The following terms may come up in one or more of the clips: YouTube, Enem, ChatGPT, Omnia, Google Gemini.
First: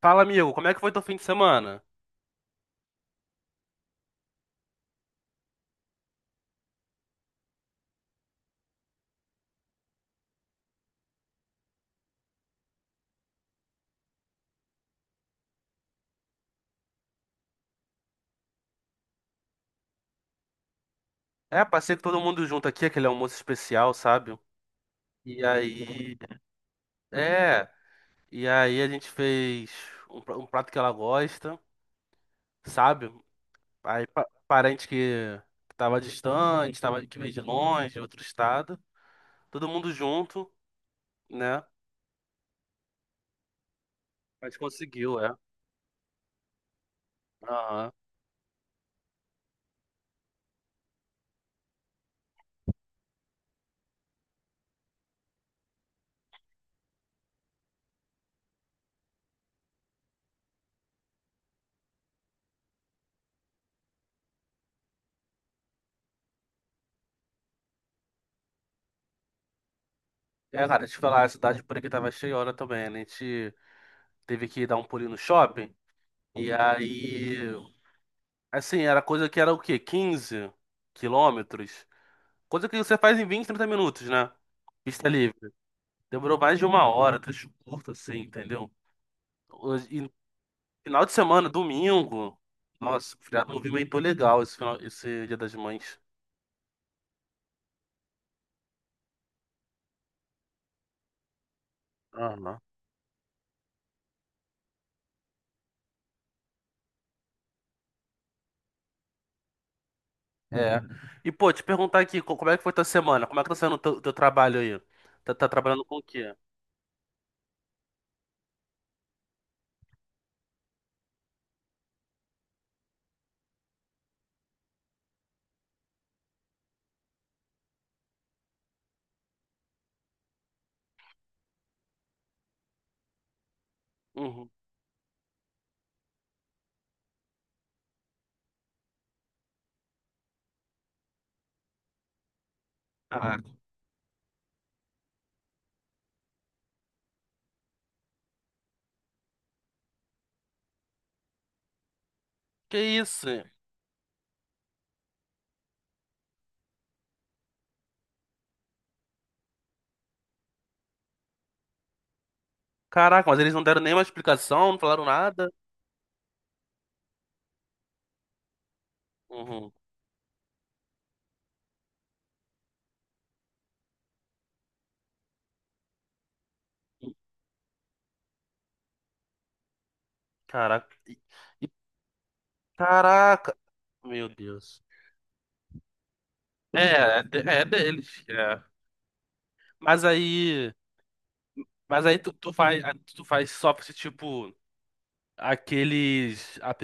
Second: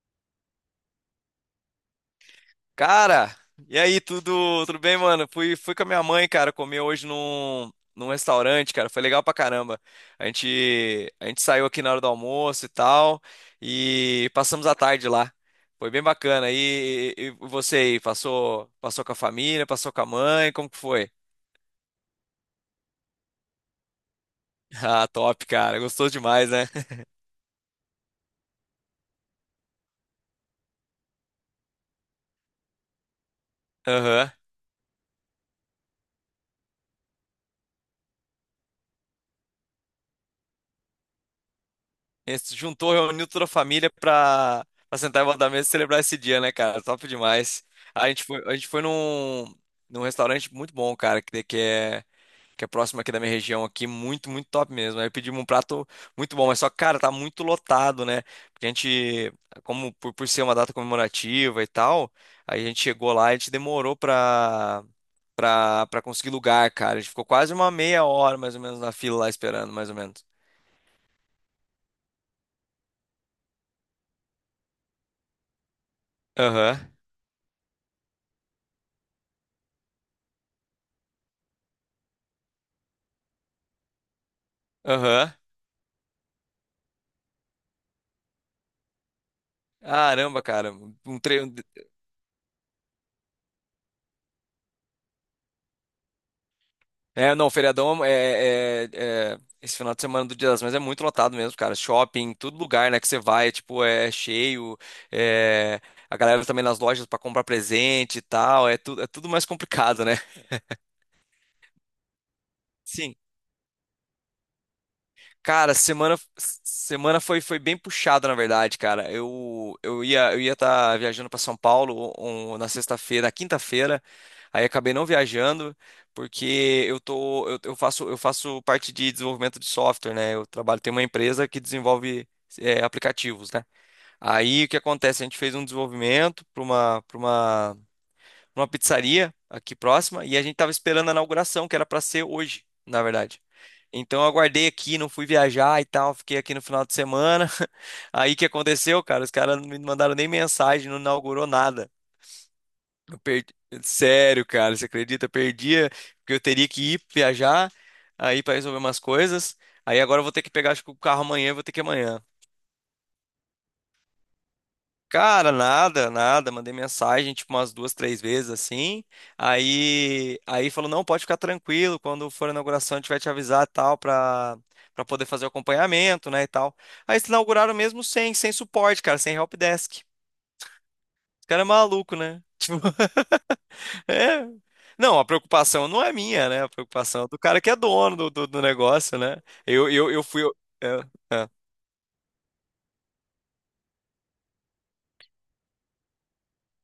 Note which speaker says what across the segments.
Speaker 1: Fala, amigo, como é que foi teu fim de semana?
Speaker 2: Cara, e aí, tudo bem, mano? Fui com a minha mãe, cara, comer hoje num restaurante, cara. Foi legal pra caramba. A gente saiu aqui na hora do almoço e tal, e passamos a tarde lá. Foi bem bacana. E você aí, passou com a família, passou com a mãe, como que foi?
Speaker 1: É, passei com todo mundo junto aqui, aquele almoço especial, sabe?
Speaker 2: Ah,
Speaker 1: E
Speaker 2: top, cara. Gostou
Speaker 1: aí,
Speaker 2: demais, né?
Speaker 1: é, a gente fez um prato que ela gosta, sabe? Aí
Speaker 2: Aham.
Speaker 1: parente que tava distante, tava, que veio de longe, de outro estado, todo mundo junto, né?
Speaker 2: Juntou, reuniu toda a família
Speaker 1: A gente
Speaker 2: pra
Speaker 1: conseguiu,
Speaker 2: sentar em
Speaker 1: é.
Speaker 2: volta da mesa e celebrar esse dia, né, cara? Top demais.
Speaker 1: Aham.
Speaker 2: A gente foi num restaurante muito bom, cara, que é próximo aqui da minha região aqui, muito top mesmo. Aí pedimos um prato muito bom, mas só, que, cara, tá muito lotado, né? Porque a gente, como por ser uma data comemorativa e tal, aí a gente chegou lá e a gente demorou pra conseguir lugar, cara. A gente ficou quase uma meia hora, mais ou menos, na fila lá esperando, mais ou menos.
Speaker 1: É, cara, deixa eu te falar, a cidade por aqui tava cheia hora também, né? A gente teve que dar um pulinho no shopping, e
Speaker 2: Aham,
Speaker 1: aí. Assim, era coisa que era o quê? 15 quilômetros? Coisa que você faz em 20, 30 minutos, né? Pista
Speaker 2: aham.
Speaker 1: livre. Demorou mais de uma hora, trecho curto, assim, entendeu? E
Speaker 2: Caramba, cara.
Speaker 1: final de
Speaker 2: Um
Speaker 1: semana,
Speaker 2: treino.
Speaker 1: domingo. Nossa, o feriado movimentou legal esse, final, esse Dia das Mães.
Speaker 2: É, não, feriadão é. Esse final de semana do Dia das Mães é muito lotado mesmo, cara. Shopping, todo
Speaker 1: Aham.
Speaker 2: lugar, né, que você vai, é, tipo, é cheio. É, a galera também nas lojas pra comprar presente e tal. É, tu... é tudo mais complicado, né?
Speaker 1: É. E, pô, te perguntar aqui, como é que foi tua
Speaker 2: Sim.
Speaker 1: semana? Como é que tá sendo o teu trabalho aí? Tá
Speaker 2: Cara,
Speaker 1: trabalhando com o quê?
Speaker 2: semana foi, foi bem puxada, na verdade, cara. Eu ia estar viajando para São Paulo na sexta-feira, na quinta-feira. Aí acabei não viajando, porque eu tô, eu faço parte de desenvolvimento de software, né? Eu trabalho, tem uma empresa que desenvolve aplicativos, né?
Speaker 1: Uhum.
Speaker 2: Aí o que acontece? A gente fez um desenvolvimento para uma numa pizzaria aqui próxima e a gente tava esperando a inauguração, que era para ser hoje, na
Speaker 1: Ah,
Speaker 2: verdade. Então eu aguardei aqui, não fui viajar e tal, fiquei aqui no final de semana. Aí o que aconteceu, cara? Os caras não me mandaram nem mensagem, não inaugurou nada.
Speaker 1: que
Speaker 2: Eu
Speaker 1: isso?
Speaker 2: perdi... Sério, cara, você acredita? Eu perdia, porque eu teria que ir viajar aí para resolver umas coisas. Aí agora eu vou ter que pegar, acho que o carro amanhã, eu vou ter que ir amanhã.
Speaker 1: Caraca, mas eles não deram nenhuma explicação, não falaram
Speaker 2: Cara,
Speaker 1: nada?
Speaker 2: nada, nada. Mandei mensagem, tipo, umas duas, três vezes assim.
Speaker 1: Uhum.
Speaker 2: Aí falou: não, pode ficar tranquilo, quando for a inauguração a gente vai te avisar e tal, pra poder fazer o acompanhamento, né, e tal. Aí eles inauguraram mesmo sem suporte, cara, sem helpdesk.
Speaker 1: Caraca.
Speaker 2: Esse cara é maluco, né? Tipo,
Speaker 1: Caraca! Meu
Speaker 2: é.
Speaker 1: Deus.
Speaker 2: Não, a preocupação não é minha, né? A
Speaker 1: É, é
Speaker 2: preocupação é do
Speaker 1: de-
Speaker 2: cara
Speaker 1: é
Speaker 2: que é dono
Speaker 1: deles. É.
Speaker 2: do negócio, né? Eu,
Speaker 1: Mas
Speaker 2: eu, eu fui.
Speaker 1: aí.
Speaker 2: É, é.
Speaker 1: Mas aí tu faz só pra esse tipo aqueles app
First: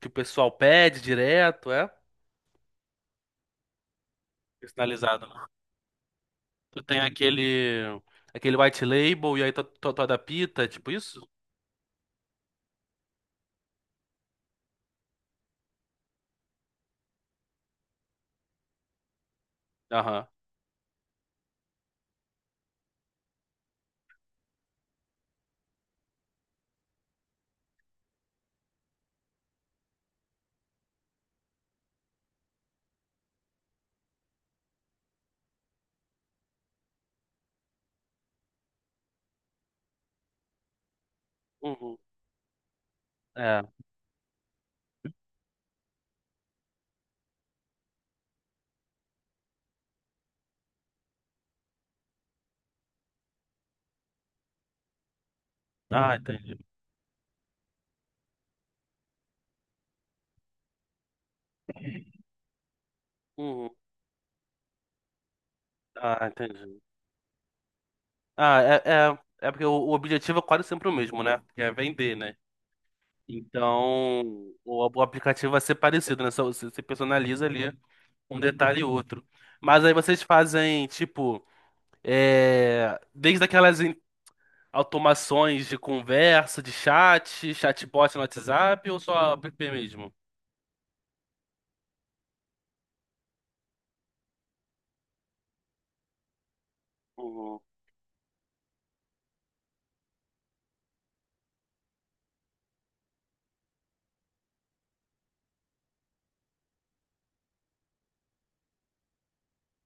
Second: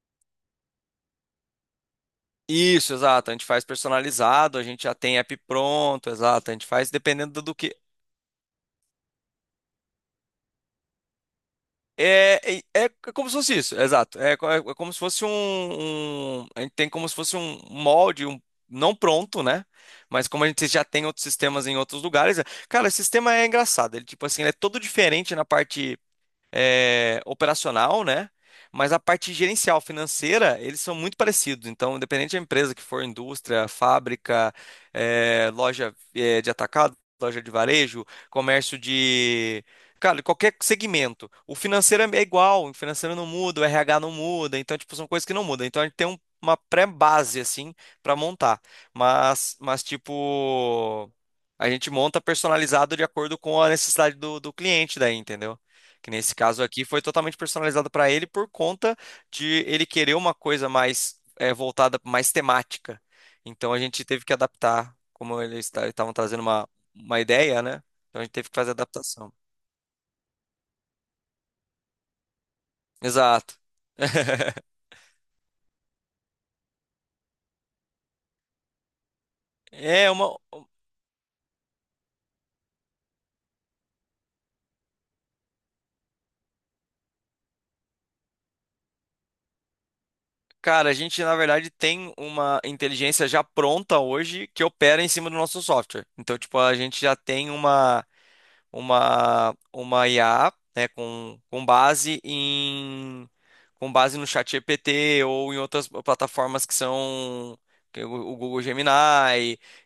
Speaker 1: que o pessoal pede direto, é?
Speaker 2: Isso, exato. A gente faz personalizado, a gente já tem
Speaker 1: Personalizado,
Speaker 2: app
Speaker 1: né?
Speaker 2: pronto, exato. A gente
Speaker 1: Tu
Speaker 2: faz
Speaker 1: tem
Speaker 2: dependendo do que.
Speaker 1: aquele white label e aí tu adapta, é tipo isso?
Speaker 2: É como se fosse isso, exato. É, é como se fosse A gente tem como se fosse um molde, um, não pronto, né? Mas
Speaker 1: Aham.
Speaker 2: como a gente já tem outros sistemas em outros lugares. Cara, esse sistema é engraçado. Ele, tipo assim, ele é todo diferente na parte operacional, né? Mas a parte gerencial, financeira, eles são muito parecidos. Então, independente da empresa que for, indústria, fábrica, é, loja, é, de atacado, loja de varejo, comércio de. Cara, qualquer segmento. O
Speaker 1: Uhum.
Speaker 2: financeiro é igual, o financeiro não muda,
Speaker 1: É.
Speaker 2: o RH não muda. Então, tipo, são coisas que não mudam. Então, a gente tem uma pré-base, assim, para montar. Tipo. A gente monta personalizado de acordo com a necessidade do cliente daí, entendeu? Que
Speaker 1: Ah,
Speaker 2: nesse
Speaker 1: entendi.
Speaker 2: caso aqui foi totalmente personalizado para ele por conta de ele querer uma coisa mais voltada, mais temática.
Speaker 1: Uhum.
Speaker 2: Então a gente teve que adaptar, como eles estavam
Speaker 1: Ah,
Speaker 2: trazendo
Speaker 1: entendi.
Speaker 2: uma ideia, né? Então a gente teve que
Speaker 1: Ah,
Speaker 2: fazer adaptação.
Speaker 1: é, porque o objetivo é quase sempre o mesmo, né? Que é vender, né?
Speaker 2: Exato.
Speaker 1: Então, o aplicativo vai ser parecido, né? Só você personaliza ali um detalhe e outro. Mas aí
Speaker 2: É
Speaker 1: vocês
Speaker 2: uma.
Speaker 1: fazem, tipo, é, desde aquelas automações de conversa, de chat, chatbot no WhatsApp ou só app mesmo?
Speaker 2: Cara, a gente na verdade tem uma inteligência já pronta hoje que opera em cima do nosso software. Então, tipo, a gente já tem
Speaker 1: Uhum.
Speaker 2: uma IA, né, com base em com base no chat GPT ou em outras plataformas que são que é o Google Gemini.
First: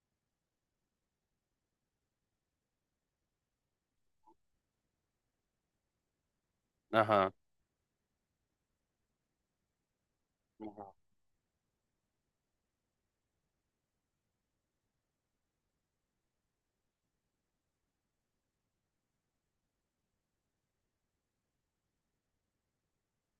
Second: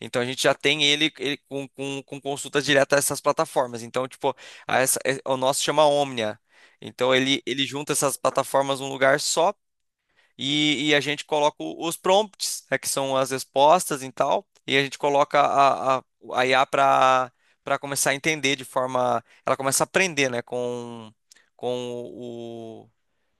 Speaker 2: Então a gente já tem ele, ele com consulta direta a essas plataformas. Então, tipo, a essa, o nosso chama Omnia. Então
Speaker 1: Aham.
Speaker 2: ele junta essas plataformas num lugar só
Speaker 1: Uhum.
Speaker 2: e a gente coloca os prompts, né, que são as respostas e tal, e a gente coloca a IA para começar a entender de forma, ela começa a aprender, né, com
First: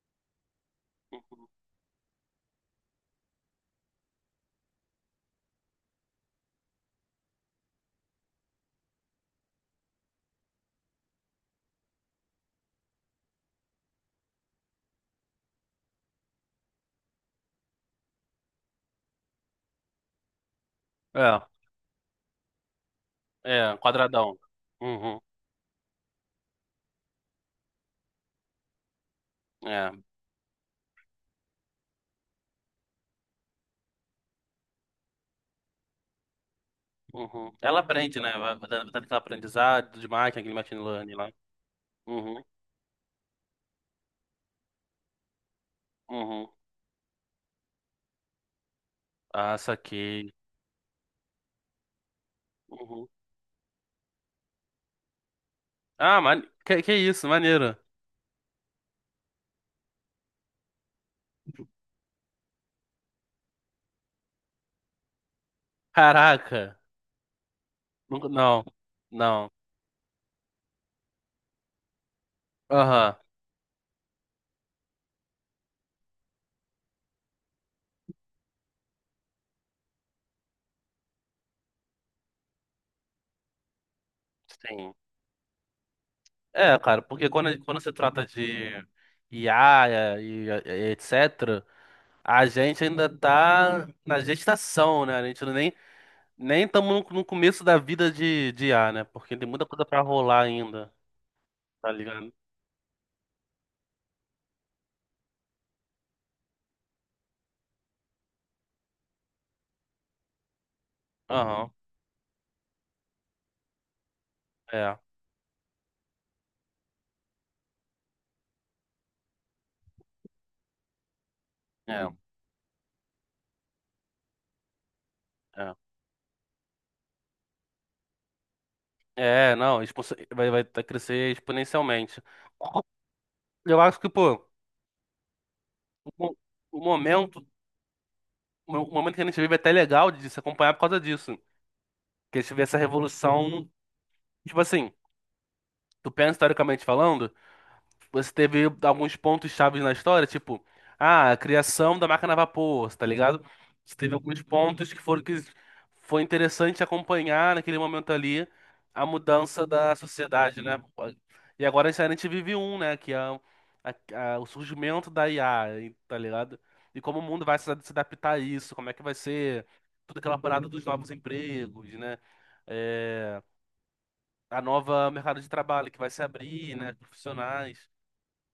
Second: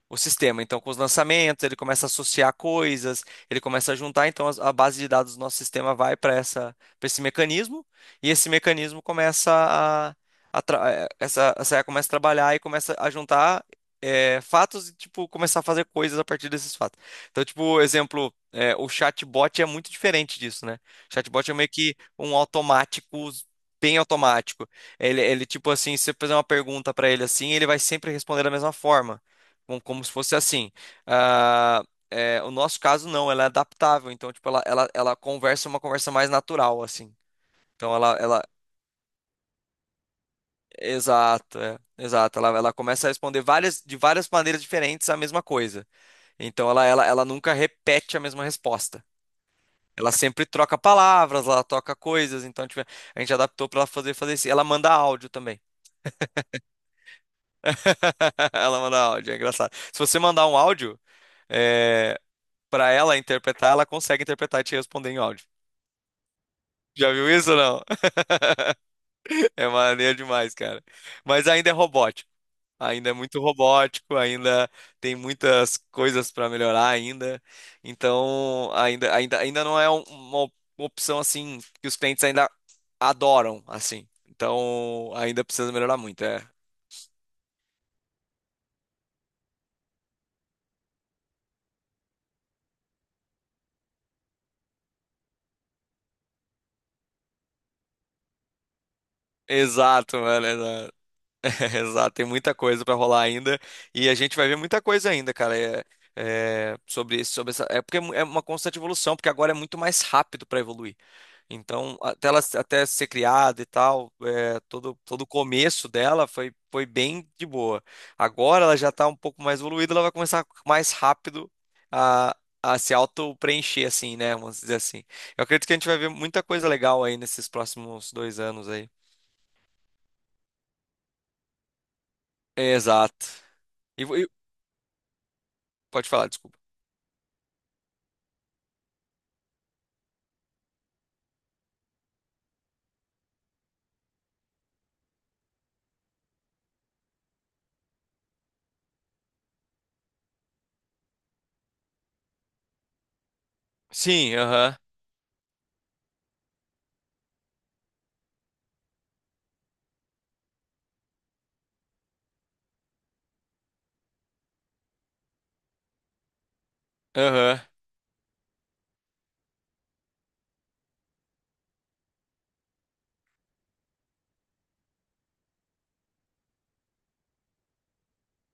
Speaker 2: o sistema. Então, com os lançamentos, ele começa a associar coisas, ele começa a juntar, então a base de dados do nosso sistema vai para essa, para esse mecanismo, e esse mecanismo começa a, essa IA começa a trabalhar e começa a juntar fatos e tipo começar a fazer coisas a partir desses fatos. Então, tipo, exemplo, o chatbot é muito diferente disso, né? O chatbot é meio que um automático
Speaker 1: É, é,
Speaker 2: bem
Speaker 1: quadradão.
Speaker 2: automático.
Speaker 1: Uhum.
Speaker 2: Ele tipo assim, se você fizer uma pergunta para ele assim, ele vai sempre responder da mesma forma
Speaker 1: É.
Speaker 2: como se fosse assim. Ah, é, o nosso caso não, ela é adaptável, então tipo ela conversa uma conversa mais natural assim.
Speaker 1: Uhum. Ela
Speaker 2: Então ela,
Speaker 1: aprende, né?
Speaker 2: ela
Speaker 1: Vai dando aquele aprendizado de máquina, aquele machine learning lá.
Speaker 2: exato, é, exato,
Speaker 1: Uhum.
Speaker 2: ela começa a responder várias de várias maneiras diferentes a mesma coisa.
Speaker 1: Uhum.
Speaker 2: Então ela nunca repete a mesma resposta.
Speaker 1: Ah,
Speaker 2: Ela
Speaker 1: saquei.
Speaker 2: sempre troca palavras, ela troca coisas, então tipo, a gente adaptou para ela fazer isso. Ela manda áudio também.
Speaker 1: Ah, mane... que isso, maneiro.
Speaker 2: Ela manda áudio, é engraçado. Se você mandar um áudio, é, para ela interpretar, ela consegue interpretar e te responder em áudio.
Speaker 1: Caraca.
Speaker 2: Já viu isso ou não?
Speaker 1: Não, não.
Speaker 2: É maneiro demais, cara. Mas ainda é robótico. Ainda é
Speaker 1: Aham,
Speaker 2: muito robótico, ainda tem muitas coisas para melhorar ainda. Então, ainda não é uma opção assim que os clientes ainda adoram, assim.
Speaker 1: sim.
Speaker 2: Então, ainda precisa melhorar muito, é.
Speaker 1: É, cara, porque quando se trata de IA e etc., a gente ainda tá na gestação, né? A gente não nem estamos no começo da vida de IA, né? Porque tem muita coisa pra
Speaker 2: Exato, mano.
Speaker 1: rolar ainda,
Speaker 2: Exato,
Speaker 1: tá
Speaker 2: Exato, tem
Speaker 1: ligado?
Speaker 2: muita coisa para rolar ainda e a gente vai ver muita coisa ainda, cara. É, sobre isso, sobre essa, é porque é uma constante evolução, porque agora é muito mais rápido para evoluir.
Speaker 1: Aham,
Speaker 2: Então, até ela até ser criada e tal, é,
Speaker 1: é,
Speaker 2: todo o começo dela foi, foi bem de boa. Agora ela já está um pouco mais evoluída, ela vai começar mais rápido
Speaker 1: é,
Speaker 2: a, a se auto-preencher, assim, né? Vamos dizer assim. Eu acredito que
Speaker 1: é.
Speaker 2: a gente vai ver muita coisa legal aí nesses próximos dois anos aí.
Speaker 1: É, não, vai tá crescer exponencialmente.
Speaker 2: Exato.
Speaker 1: Eu acho
Speaker 2: E,
Speaker 1: que,
Speaker 2: vo- e-
Speaker 1: pô,
Speaker 2: pode
Speaker 1: o,
Speaker 2: falar,
Speaker 1: mo-
Speaker 2: desculpa.
Speaker 1: o momento o momento que a gente vive é até legal de se acompanhar por causa disso. Que a gente vê essa revolução, tipo assim, tu pensa historicamente falando. Você teve alguns pontos chaves na história, tipo, ah, a criação da máquina a vapor, tá ligado? Você teve
Speaker 2: Sim,
Speaker 1: alguns
Speaker 2: aham,
Speaker 1: pontos que foram que foi interessante acompanhar naquele momento ali a mudança da sociedade, né? E agora a gente vive um, né? Que é o surgimento da IA, tá ligado? E como o mundo vai
Speaker 2: aham.
Speaker 1: se adaptar a isso, como é que vai ser toda aquela parada dos novos empregos, né? É, a nova mercado de trabalho que vai se abrir, né? Profissionais.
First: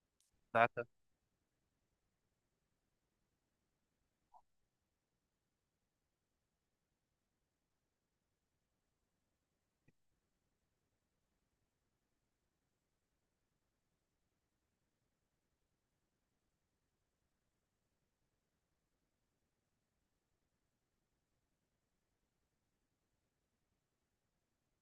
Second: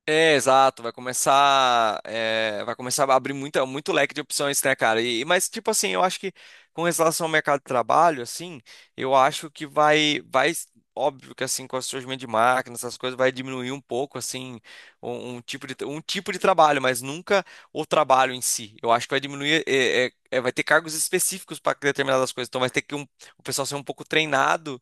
Speaker 2: É,
Speaker 1: Tá?
Speaker 2: exato, vai começar, é, vai começar a abrir muita, muito leque de opções, né, cara? E, mas, tipo assim, eu acho que com relação ao mercado de trabalho, assim, eu acho que vai, óbvio que assim, com o surgimento de máquinas, essas coisas, vai diminuir um pouco, assim, um tipo de trabalho, mas nunca o trabalho em si. Eu acho que vai diminuir, é, vai ter cargos específicos para determinadas coisas, então vai ter que o pessoal ser um pouco treinado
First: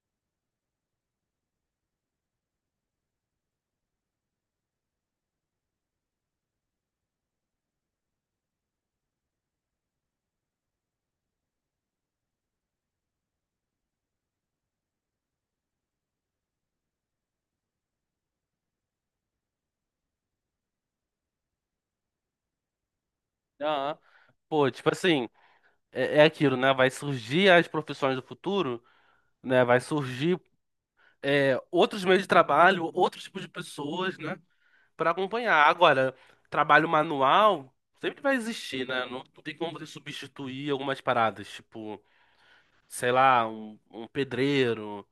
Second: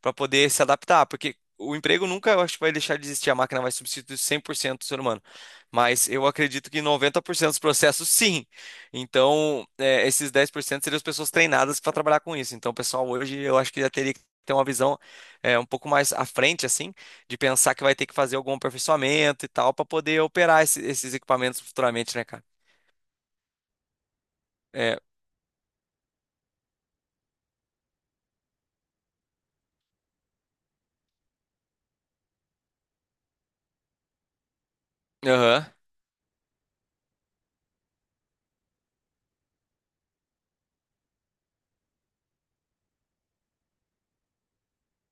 Speaker 2: para poder se adaptar, porque o emprego nunca, eu acho que vai deixar de existir, a máquina vai substituir 100% do ser humano. Mas eu acredito que 90% dos processos, sim. Então, é, esses 10% seriam as pessoas treinadas para trabalhar com isso. Então, pessoal, hoje eu acho que já teria que ter uma visão um pouco mais à frente, assim, de pensar que vai ter que fazer algum aperfeiçoamento e tal, para poder operar esses equipamentos futuramente, né, cara?
Speaker 1: Aham. Pô, tipo
Speaker 2: É,
Speaker 1: assim, é aquilo, né? Vai surgir as profissões do futuro, né? Vai surgir é, outros meios de trabalho, outros tipos de pessoas, né? Pra
Speaker 2: aham.
Speaker 1: acompanhar. Agora, trabalho manual sempre vai existir, né? Não, não tem como você substituir algumas paradas, tipo, sei lá, um pedreiro,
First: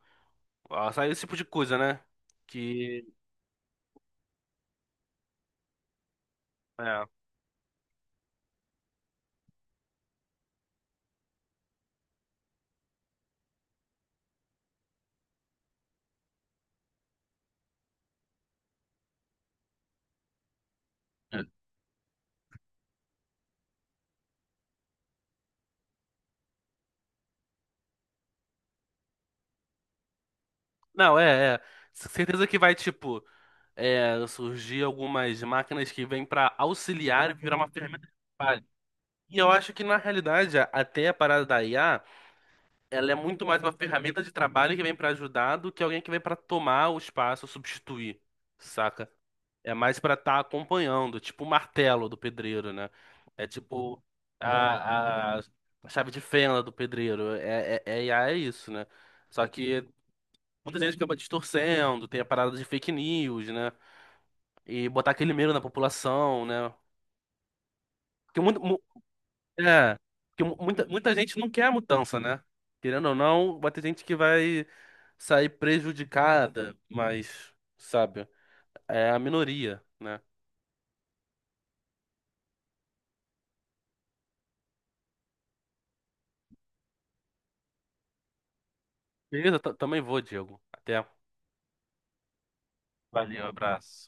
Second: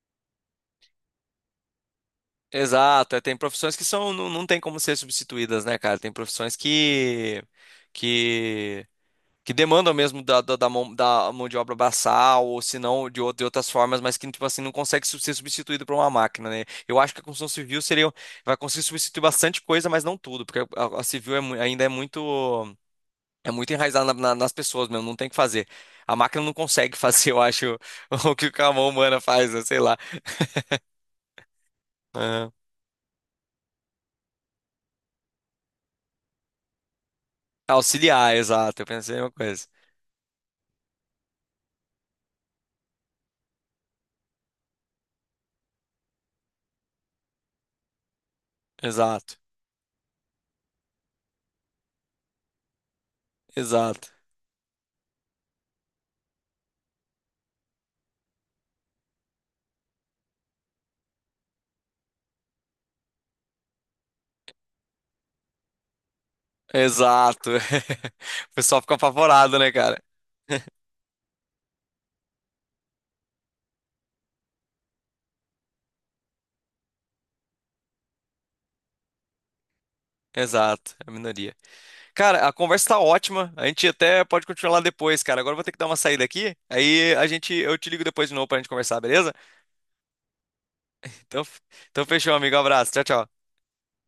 Speaker 1: ó, sabe? Esse tipo de coisa, né? Que.
Speaker 2: Exato, é, tem profissões que são, não, não tem como ser substituídas, né, cara? Tem profissões
Speaker 1: É.
Speaker 2: que, que demandam mesmo da mão de obra braçal, ou se não, de, de outras formas, mas que, tipo assim, não consegue ser substituído por uma máquina, né? Eu acho que a construção civil seria, vai conseguir substituir bastante coisa, mas não tudo, porque a, ainda é muito enraizada nas pessoas mesmo, não tem o que fazer. A máquina não consegue fazer, eu acho, o que a mão humana faz, né? Sei lá.
Speaker 1: Não, é, é. Certeza
Speaker 2: Aham.
Speaker 1: que vai, tipo, surgir algumas máquinas que vêm para auxiliar e virar uma ferramenta de
Speaker 2: Auxiliar,
Speaker 1: trabalho.
Speaker 2: exato, eu pensei a mesma
Speaker 1: E eu
Speaker 2: coisa.
Speaker 1: acho que, na realidade, até a parada da IA, ela é muito mais uma ferramenta de trabalho que vem para ajudar do que alguém que vem para tomar o espaço, substituir, saca?
Speaker 2: Exato,
Speaker 1: É mais para estar acompanhando, tipo o martelo do pedreiro, né? É tipo
Speaker 2: exato,
Speaker 1: a, a, a chave de fenda do pedreiro. IA é isso, né? Só que muita gente acaba distorcendo, tem a parada de fake news, né? E botar aquele medo na população, né?
Speaker 2: exato.
Speaker 1: Porque,
Speaker 2: O
Speaker 1: muito,
Speaker 2: pessoal
Speaker 1: mu-
Speaker 2: fica apavorado, né,
Speaker 1: é,
Speaker 2: cara?
Speaker 1: porque mu- muita, muita gente não quer a mudança, né? Querendo ou não, vai ter gente que vai sair prejudicada, mas, sabe, é a minoria, né?
Speaker 2: Exato, é a minoria. Cara, a conversa tá ótima. A gente até pode continuar lá depois, cara. Agora eu vou ter que dar uma saída aqui. Aí a gente, eu te ligo depois de novo pra gente conversar, beleza?
Speaker 1: Beleza, também vou, Diego. Até.
Speaker 2: Então, então fechou, amigo. Abraço. Tchau, tchau.
Speaker 1: Valeu, abraço.